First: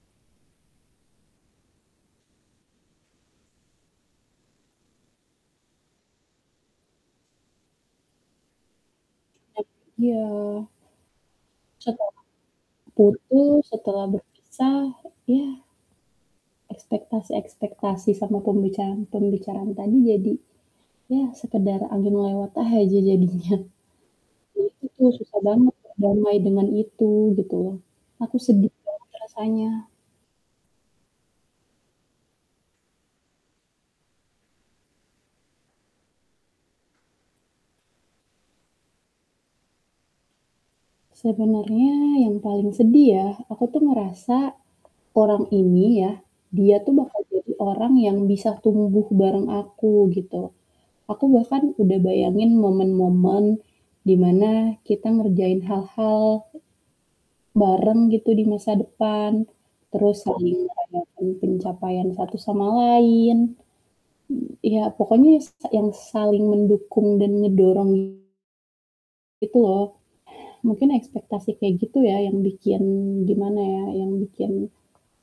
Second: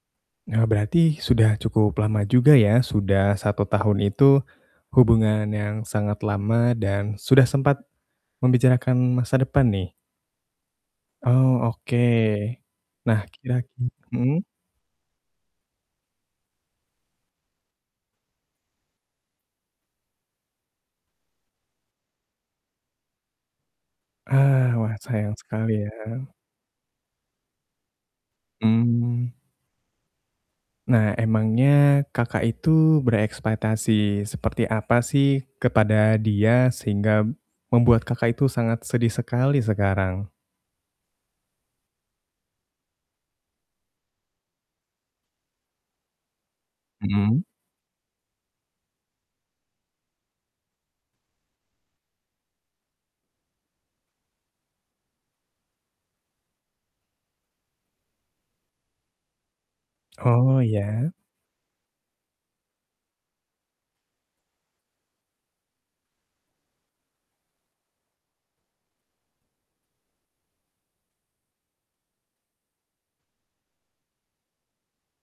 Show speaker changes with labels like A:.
A: Eee, berarti sudah cukup lama juga ya, sudah 1 tahun itu, hubungan yang sangat lama dan sudah sempat membicarakan masa depan nih?
B: iya.
A: Oh, oke.
B: Chat-an
A: Nah,
B: putus,
A: kira-kir
B: setelah
A: mmm?
B: berpisah, ya. Ekspektasi-ekspektasi sama pembicaraan-pembicaraan tadi jadi ya sekedar angin lewat aja jadinya. Nah
A: Ah,
B: itu
A: wah
B: tuh
A: sayang
B: susah
A: sekali
B: banget
A: ya.
B: berdamai dengan itu, gitu loh. Aku sedih banget
A: Mmm.
B: rasanya.
A: Nah, emangnya Kakak itu berekspektasi seperti apa sih kepada dia, sehingga membuat Kakak itu sangat sedih sekali sekarang?
B: Sebenarnya yang paling sedih ya, aku tuh ngerasa orang ini ya, dia tuh bakal
A: Mmm.
B: jadi orang yang bisa tumbuh bareng aku gitu. Aku bahkan udah bayangin momen-momen dimana kita ngerjain hal-hal bareng gitu di masa depan, terus saling
A: Oh ya.
B: merayakan pencapaian satu sama lain. M ya pokoknya s yang saling mendukung dan ngedorong gitu loh, mungkin ekspektasi kayak gitu ya yang bikin, gimana ya, yang bikin